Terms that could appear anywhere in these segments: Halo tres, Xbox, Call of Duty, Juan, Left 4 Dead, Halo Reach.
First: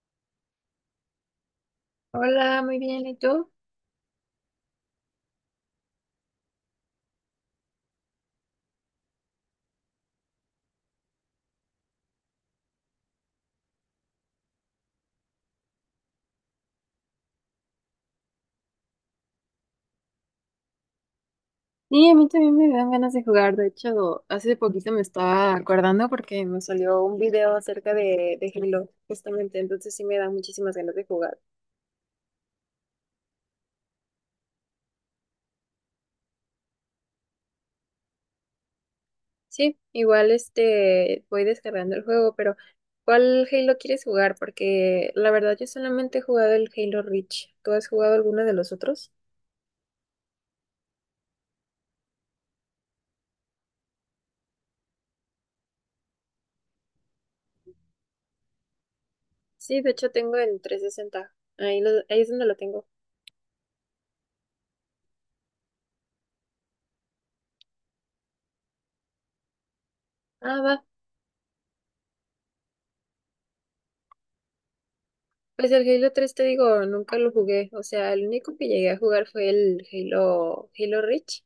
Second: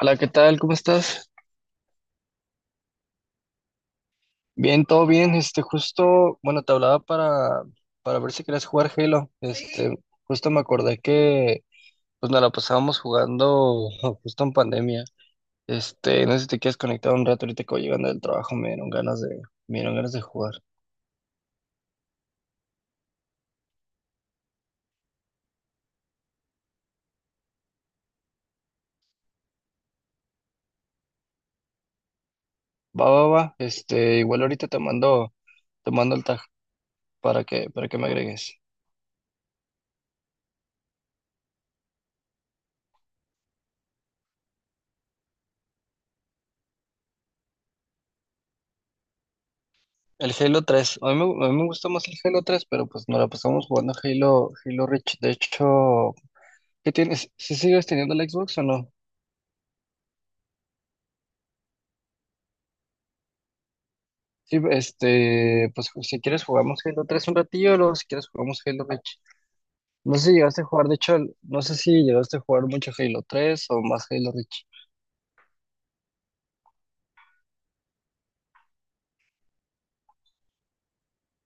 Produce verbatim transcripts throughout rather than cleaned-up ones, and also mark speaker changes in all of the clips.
Speaker 1: Hola, ¿qué tal? ¿Cómo estás?
Speaker 2: Hola, muy bien, ¿y tú?
Speaker 1: Bien, todo bien. Este, justo, bueno, te hablaba para, para ver si querías jugar Halo. Este, justo me acordé que pues nos la pasábamos jugando justo en pandemia. Este, no sé si te quieres conectar un rato ahorita que voy llegando del trabajo, me dieron ganas de, me dieron ganas de jugar.
Speaker 2: Sí, a mí también me dan ganas de jugar. De hecho, hace poquito me estaba acordando porque me salió un video acerca de, de Halo, justamente. Entonces sí me dan muchísimas ganas de jugar.
Speaker 1: Va, va, va. Este, igual ahorita te mando, te mando el tag para que, para que me agregues.
Speaker 2: Sí, igual este voy descargando el juego, pero ¿cuál Halo quieres jugar? Porque la verdad yo solamente he jugado el Halo Reach. ¿Tú has jugado alguno de los otros?
Speaker 1: El Halo tres. A mí me, a mí me gustó más el Halo tres, pero pues nos la pasamos jugando Halo, Halo Reach. De hecho. ¿Qué tienes? ¿Sí sigues teniendo el Xbox o no?
Speaker 2: Sí, de hecho tengo el trescientos sesenta. Ahí, lo- ahí es donde lo tengo.
Speaker 1: Sí, este, pues si quieres jugamos Halo tres un ratillo, luego si quieres jugamos Halo Reach. No sé si
Speaker 2: Ah,
Speaker 1: llegaste a
Speaker 2: va.
Speaker 1: jugar, de hecho, no sé si llegaste a jugar mucho Halo tres o más Halo Reach.
Speaker 2: Pues el Halo tres te digo, nunca lo jugué. O sea, el único que llegué a jugar fue el Halo, Halo Reach.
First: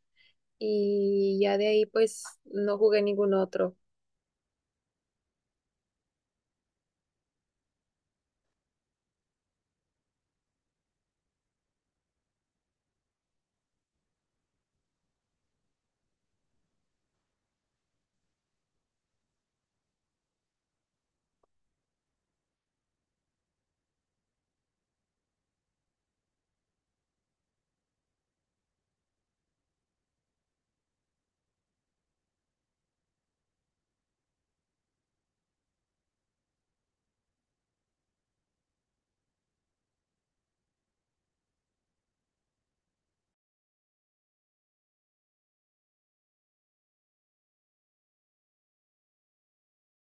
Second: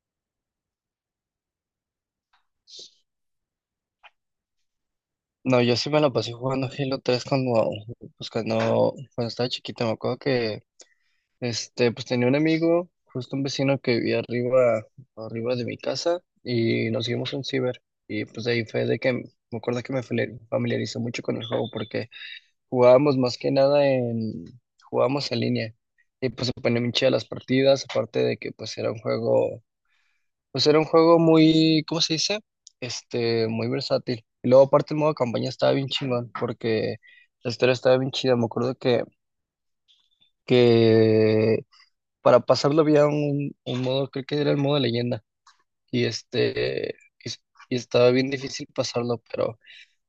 Speaker 2: Y ya de ahí pues no jugué ningún otro.
Speaker 1: No, yo sí me la pasé jugando Halo tres cuando, pues cuando, cuando estaba chiquito, me acuerdo que, este, pues tenía un amigo, justo un vecino que vivía arriba, arriba de mi casa, y nos hicimos un ciber, y pues de ahí fue de que me acuerdo que me familiar- familiarizó mucho con el juego, porque Jugábamos más que nada en, jugábamos en línea. Y pues se ponían bien chidas las partidas, aparte de que pues era un juego, pues era un juego muy, ¿cómo se dice? Este, muy versátil. Y luego aparte el modo campaña estaba bien chingón, porque la historia estaba bien chida. Me acuerdo que, que para pasarlo había un, un modo, creo que era el modo leyenda. Y este, y, y estaba bien difícil pasarlo, pero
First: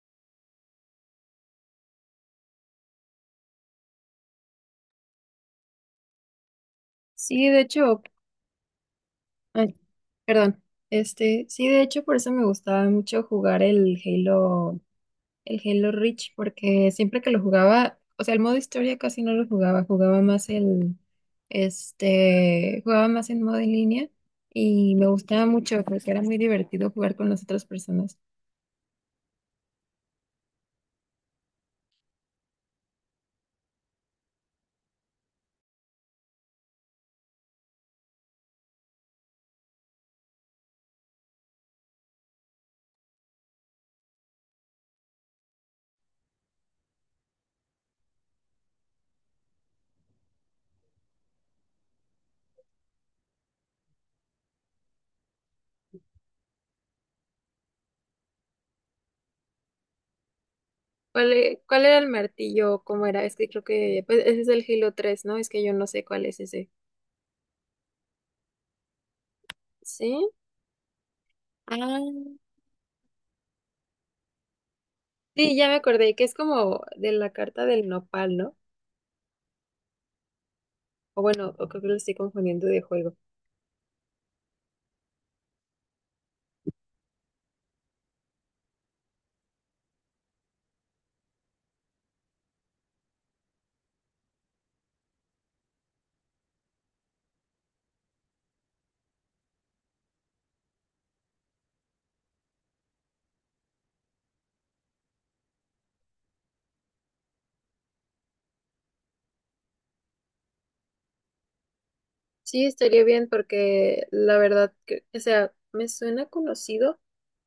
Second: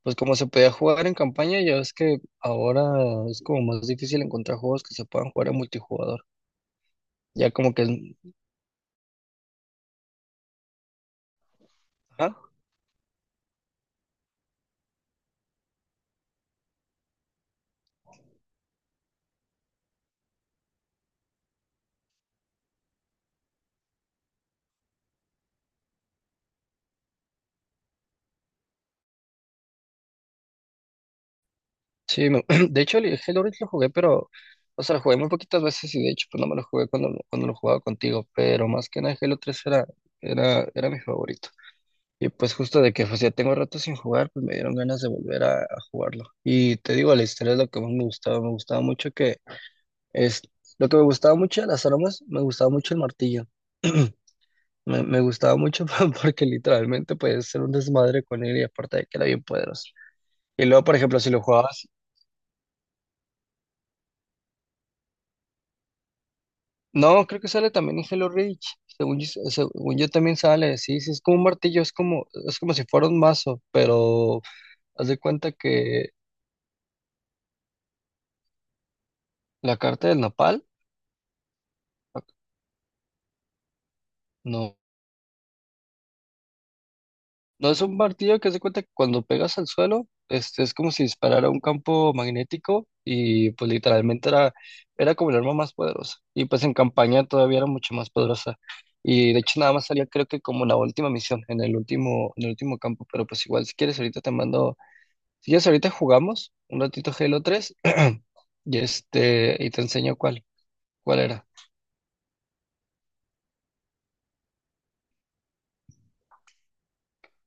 Speaker 1: pues como se podía jugar en campaña, ya ves que ahora es como más difícil encontrar juegos que se puedan jugar en multijugador.
Speaker 2: Sí,
Speaker 1: Ya
Speaker 2: de
Speaker 1: como que es...
Speaker 2: hecho, ay, perdón, este, sí, de hecho, por eso
Speaker 1: Ajá.
Speaker 2: me gustaba mucho jugar el Halo, el Halo Reach, porque siempre que lo jugaba, o sea, el modo historia casi no lo jugaba, jugaba más el, este, jugaba más en modo en línea y me gustaba mucho porque era muy divertido jugar con las otras personas.
Speaker 1: Sí, me- de hecho el Halo Reach lo jugué, pero... O sea, lo jugué muy poquitas veces y de hecho pues no me lo jugué cuando, lo- cuando lo jugaba contigo, pero más que nada el Halo tres era, era, era mi favorito. Y pues justo de que pues ya tengo rato sin jugar, pues me dieron ganas de volver a, a jugarlo. Y te digo, la historia es lo que más me gustaba, me gustaba mucho que... Es, lo que me gustaba mucho de las armas, me gustaba mucho el martillo. Me, me gustaba mucho porque literalmente podías hacer un desmadre con él y aparte de que era bien poderoso. Y luego, por ejemplo, si
Speaker 2: ¿Cuál,
Speaker 1: lo
Speaker 2: e- cuál
Speaker 1: jugabas...
Speaker 2: era el martillo? ¿Cómo era? Es que creo que pues, ese es el Halo tres, ¿no? Es que yo no sé cuál es ese.
Speaker 1: No, creo que sale también en Hello Reach. Según yo, según yo
Speaker 2: ¿Sí?
Speaker 1: también sale, sí, sí, es como un martillo, es
Speaker 2: Ah,
Speaker 1: como, es como si fuera un mazo, pero haz de cuenta
Speaker 2: sí, ya me
Speaker 1: que
Speaker 2: acordé, que es como de la carta del nopal, ¿no?
Speaker 1: la carta del nopal,
Speaker 2: O bueno, o creo que lo estoy confundiendo de juego.
Speaker 1: no. No es un martillo que se cuenta que cuando pegas al suelo, este es como si disparara un campo magnético y pues literalmente era, era como el arma más poderosa. Y pues en campaña todavía era mucho más poderosa. Y de hecho nada más salía creo que como la última misión, en el último, en el último campo. Pero pues igual si quieres ahorita te mando, si quieres ahorita jugamos un ratito Halo tres y este, y te enseño cuál, cuál era.
Speaker 2: Sí, estaría bien porque la verdad, que, o sea, me suena conocido,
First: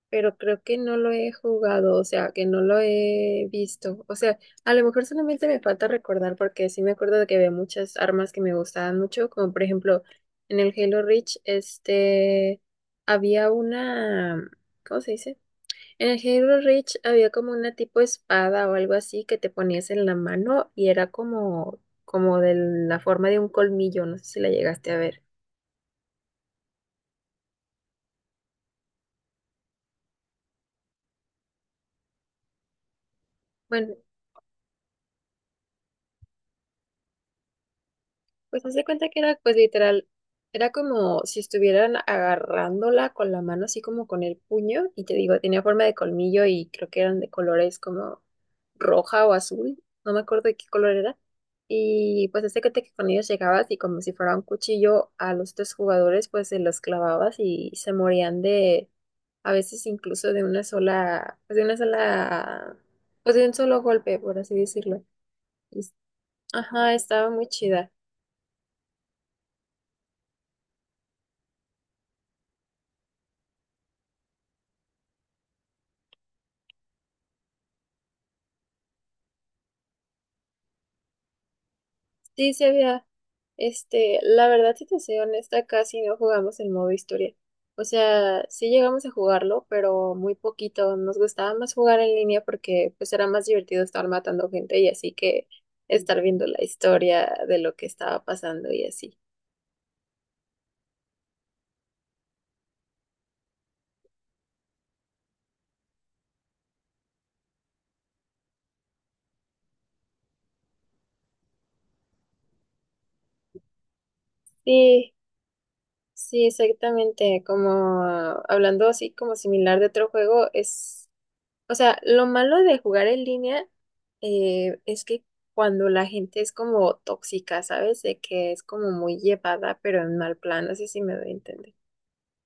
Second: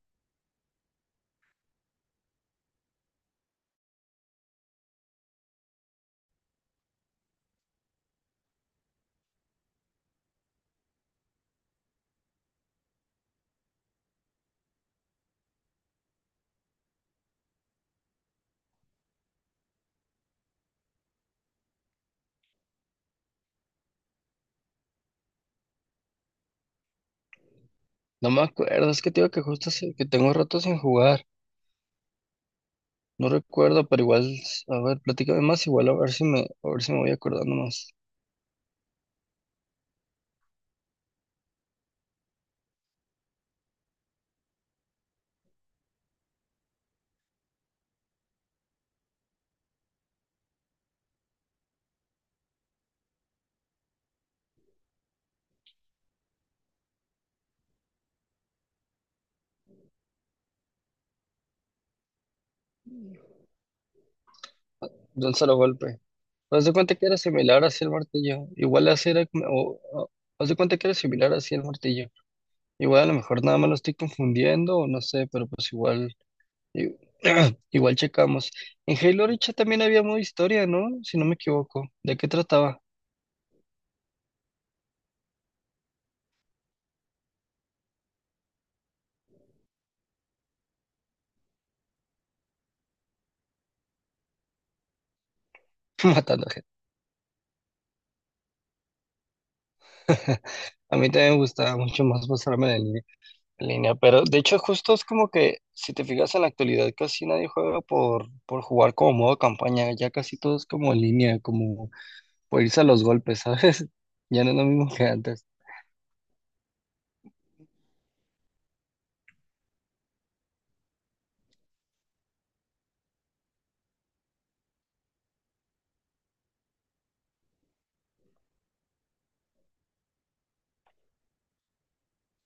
Speaker 2: pero creo que no lo he jugado, o sea, que no lo he visto. O sea, a lo mejor solamente me falta recordar porque sí me acuerdo de que había muchas armas que me gustaban mucho, como por ejemplo en el Halo Reach, este, había una, ¿cómo se dice? En el Halo Reach había como una tipo espada o algo así que te ponías en la mano y era como, como de la forma de un colmillo, no sé si la llegaste a ver.
Speaker 1: No me acuerdo, es que te digo que justo hace- que tengo rato sin jugar. No recuerdo,
Speaker 2: Bueno,
Speaker 1: pero igual, a ver, platícame más, igual a ver si me, a ver si me voy acordando más.
Speaker 2: pues haz de cuenta que era, pues literal, era como si estuvieran agarrándola con la mano, así como con el puño, y te digo, tenía forma de colmillo y creo que eran de colores como roja o azul, no me acuerdo de qué color era. Y pues haz de cuenta que con ellos llegabas y como si fuera un cuchillo a los tres jugadores, pues se los clavabas y se morían de, a veces incluso de una sola, pues de una sola, pues de un solo golpe, por así decirlo.
Speaker 1: De un solo
Speaker 2: Y...
Speaker 1: golpe. Haz de
Speaker 2: ajá,
Speaker 1: cuenta que era
Speaker 2: estaba muy
Speaker 1: similar así el
Speaker 2: chida.
Speaker 1: martillo. Igual así era, como- o, o- haz de cuenta que era similar así el martillo. Igual a lo mejor nada más lo estoy confundiendo, o no sé, pero pues igual, i- igual checamos. En Halo Reach también había modo historia, ¿no? Si no me equivoco. ¿De qué
Speaker 2: Sí, sí
Speaker 1: trataba?
Speaker 2: había. Este, la verdad, si te soy honesta, casi no jugamos el modo historia. O sea, sí llegamos a jugarlo, pero muy poquito. Nos gustaba más jugar en línea porque pues era más divertido estar matando gente y así que estar viendo
Speaker 1: Matando
Speaker 2: la
Speaker 1: gente.
Speaker 2: historia de lo que estaba pasando y así.
Speaker 1: A mí también me gustaba mucho más pasarme de niño en línea, pero de hecho justo es como que si te fijas en la actualidad casi nadie juega por, por jugar como modo campaña, ya casi todo es como en línea, como por irse a los golpes, ¿sabes? Ya no es lo mismo que
Speaker 2: Sí,
Speaker 1: antes.
Speaker 2: sí, exactamente. Como ah, hablando así como similar de otro juego, es... O sea, lo malo de jugar en línea, eh, es que cuando la gente es como tóxica, ¿sabes? De que es como muy llevada, pero en mal plan, no sé si me doy a entender.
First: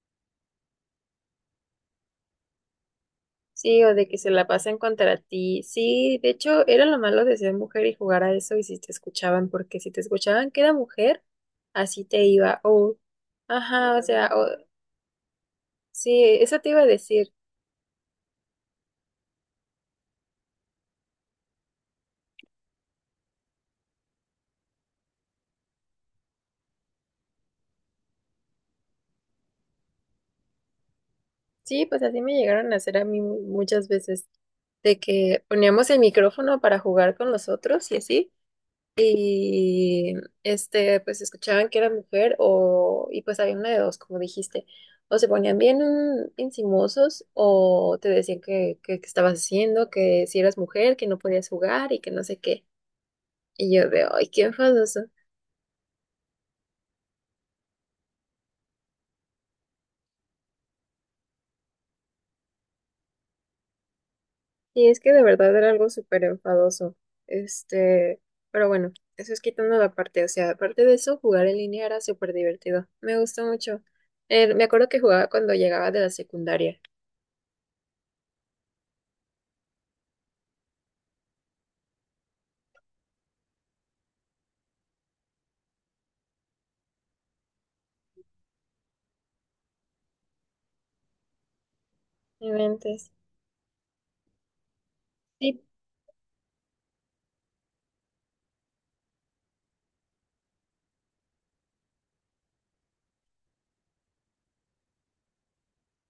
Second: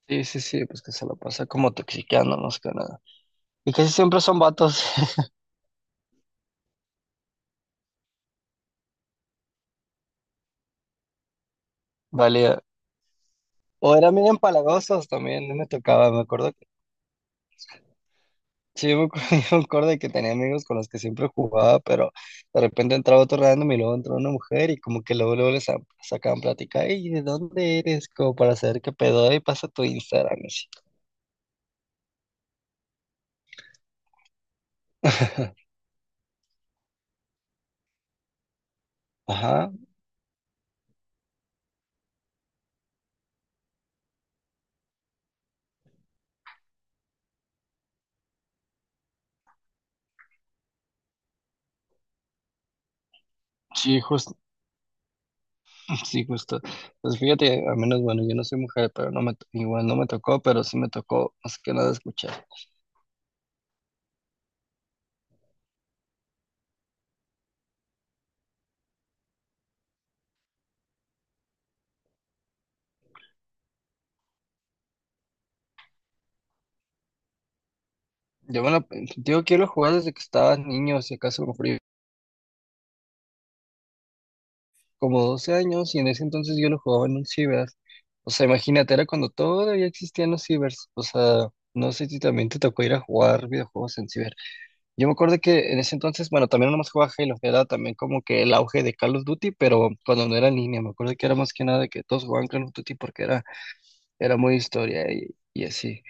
Speaker 1: Sí, sí, sí, pues que se lo pasa como toxiqueando más que nada. Y
Speaker 2: Sí,
Speaker 1: casi
Speaker 2: o de que
Speaker 1: siempre
Speaker 2: se
Speaker 1: son
Speaker 2: la pasan
Speaker 1: vatos,
Speaker 2: contra ti. Sí, de hecho, era lo malo de ser mujer y jugar a eso y si te escuchaban, porque si te escuchaban que era mujer, así te iba.
Speaker 1: valía.
Speaker 2: O,
Speaker 1: O
Speaker 2: ajá, o
Speaker 1: eran bien
Speaker 2: sea, o,
Speaker 1: empalagosos también, no me tocaba, me
Speaker 2: sí,
Speaker 1: acuerdo.
Speaker 2: eso te iba a decir.
Speaker 1: Sí, yo me acu- yo me acuerdo de que tenía amigos con los que siempre jugaba, pero de repente entraba otro random y luego entró una mujer y como que luego, luego les sa- sacaban plática, ¿y de dónde eres? Como para saber qué pedo, y pasa tu Instagram. Y así.
Speaker 2: Sí, pues así me llegaron a hacer a mí mu- muchas veces, de que poníamos el micrófono para jugar con los otros y así,
Speaker 1: Ajá,
Speaker 2: y este, pues escuchaban que era mujer o, y pues había una de dos, como dijiste, o se ponían bien encimosos o te decían que, que, que estabas haciendo, que si eras mujer, que no podías jugar y que no sé qué. Y yo
Speaker 1: sí,
Speaker 2: de, ay,
Speaker 1: justo,
Speaker 2: qué enfadoso.
Speaker 1: sí, justo. Pues fíjate, al menos, bueno, yo no soy mujer, pero no me, to- igual no me tocó, pero sí me tocó más que nada escuchar.
Speaker 2: Y es que de verdad era algo súper enfadoso. Este, pero bueno, eso es quitando la parte. O sea, aparte de eso, jugar en línea era súper divertido. Me gustó mucho. Eh, me acuerdo que jugaba cuando llegaba de la secundaria.
Speaker 1: Yo, bueno, digo, quiero jugar desde que estaba niño, si acaso, a lo mejor como doce años, y en ese entonces yo lo jugaba en un ciber. O sea, imagínate, era cuando todavía existían los cibers. O sea, no sé si
Speaker 2: No
Speaker 1: también te tocó ir a
Speaker 2: inventes.
Speaker 1: jugar videojuegos en ciber. Yo me acuerdo
Speaker 2: Sí.
Speaker 1: que en ese entonces, bueno, también nomás jugaba Halo, que era también como que el auge de Call of Duty, pero cuando no era en línea, me acuerdo que era más que nada de que todos jugaban Call of Duty porque era, era muy historia y, y así.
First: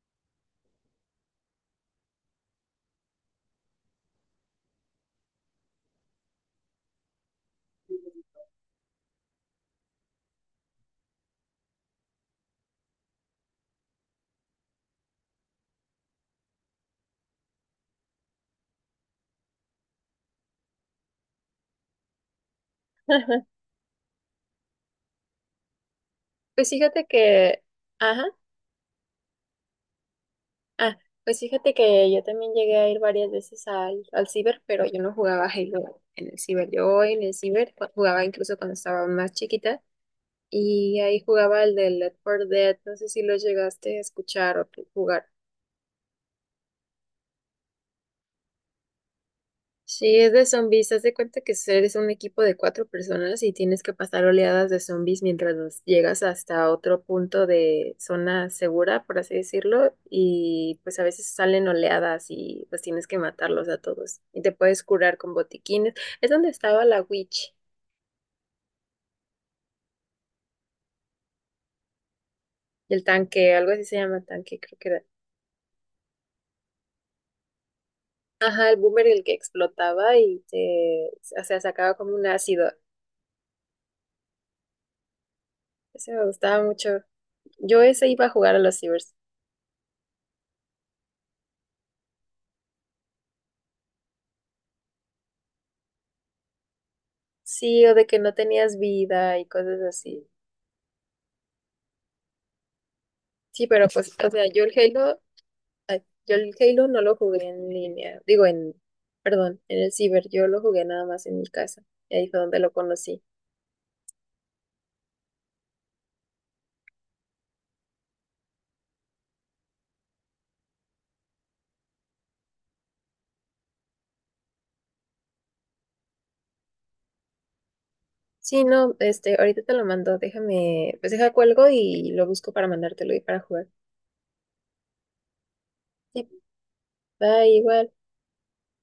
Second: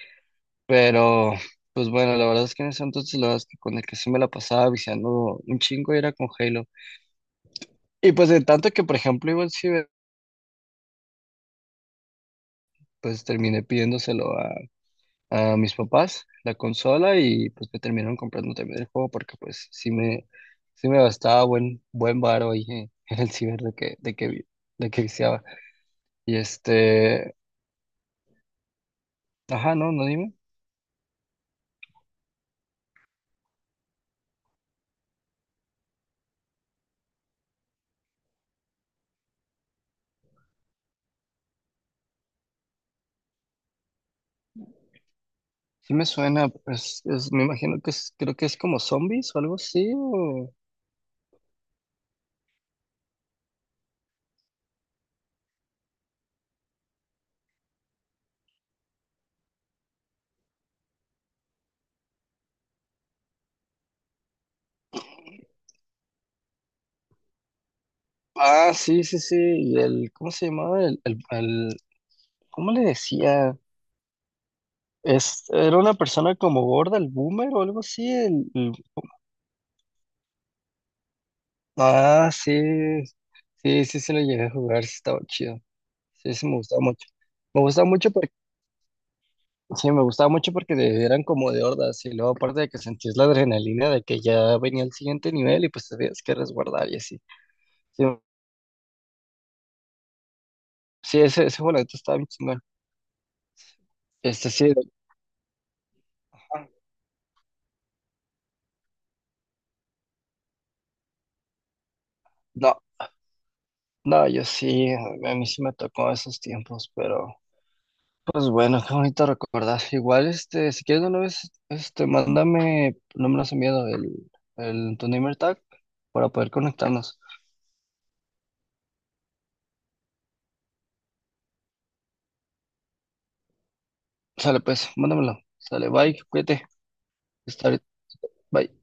Speaker 1: Pero, pues bueno, la verdad es que en ese entonces, la verdad es que con el que sí me la pasaba viciando un chingo era con Halo. Y pues de tanto que, por ejemplo, iba al ciber, pues terminé pidiéndoselo a, a mis papás, la consola, y pues me terminaron comprando también el juego porque pues sí me, sí me gastaba buen, buen varo ahí en, en el ciber de que, de que, vi- de que viciaba. Y
Speaker 2: Pues fíjate
Speaker 1: este,
Speaker 2: que, ajá,
Speaker 1: ajá, no, no dime.
Speaker 2: ah, pues fíjate que yo también llegué a ir varias veces al, al ciber, pero yo no jugaba Halo en el ciber. Yo en el ciber jugaba incluso cuando estaba más chiquita. Y ahí jugaba el de Left four Dead, no sé si lo llegaste a escuchar o jugar.
Speaker 1: Sí me suena, pues es- me imagino que es, creo que es como zombies o algo así.
Speaker 2: Sí, es de
Speaker 1: o-
Speaker 2: zombies, haz de cuenta que eres un equipo de cuatro personas y tienes que pasar oleadas de zombies mientras los llegas hasta otro punto de zona segura, por así decirlo, y pues a veces salen oleadas y pues tienes que matarlos a todos y te puedes curar con botiquines. Es donde estaba la witch,
Speaker 1: Ah, sí, sí, sí. Y el, ¿cómo se llamaba? El, el, el- ¿cómo le
Speaker 2: el tanque,
Speaker 1: decía?
Speaker 2: algo así se llama tanque, creo que era.
Speaker 1: Es, era una persona como gorda, el boomer o algo así, el,
Speaker 2: Ajá,
Speaker 1: el
Speaker 2: el boomer el que explotaba y te, o sea, sacaba como un
Speaker 1: Ah, sí,
Speaker 2: ácido.
Speaker 1: sí, sí, se lo llegué a jugar, sí estaba chido.
Speaker 2: Ese me
Speaker 1: Sí, sí, me
Speaker 2: gustaba
Speaker 1: gustaba
Speaker 2: mucho.
Speaker 1: mucho. Me
Speaker 2: Yo
Speaker 1: gustaba
Speaker 2: ese
Speaker 1: mucho
Speaker 2: iba a
Speaker 1: porque,
Speaker 2: jugar a los cibers.
Speaker 1: sí, me gustaba mucho porque de- eran como de hordas y luego aparte de que sentías la adrenalina de que ya venía el siguiente nivel y pues tenías que resguardar y así.
Speaker 2: Sí, o
Speaker 1: Sí,
Speaker 2: de que no tenías vida y cosas así.
Speaker 1: sí, ese, ese juego estaba bien chingón.
Speaker 2: Sí, pero pues, o sea,
Speaker 1: Este
Speaker 2: yo el
Speaker 1: sí,
Speaker 2: Halo, ay, yo el Halo no lo jugué en línea, digo en, perdón, en el ciber, yo lo jugué nada más en mi casa. Y ahí fue donde lo
Speaker 1: no,
Speaker 2: conocí.
Speaker 1: no, yo sí, a mí sí me tocó esos tiempos, pero... Pues bueno, qué bonito recordar. Igual, este, si quieres de una vez, este, mándame, no me lo has enviado, el, el, tu name tag para poder conectarnos.
Speaker 2: Sí, no, este, ahorita te lo mando, déjame, pues deja cuelgo y lo busco para mandártelo y para jugar.
Speaker 1: Sale pues, mándamelo. Sale, bye,
Speaker 2: Sí,
Speaker 1: cuídate.
Speaker 2: va
Speaker 1: Hasta ahorita,
Speaker 2: igual.
Speaker 1: bye.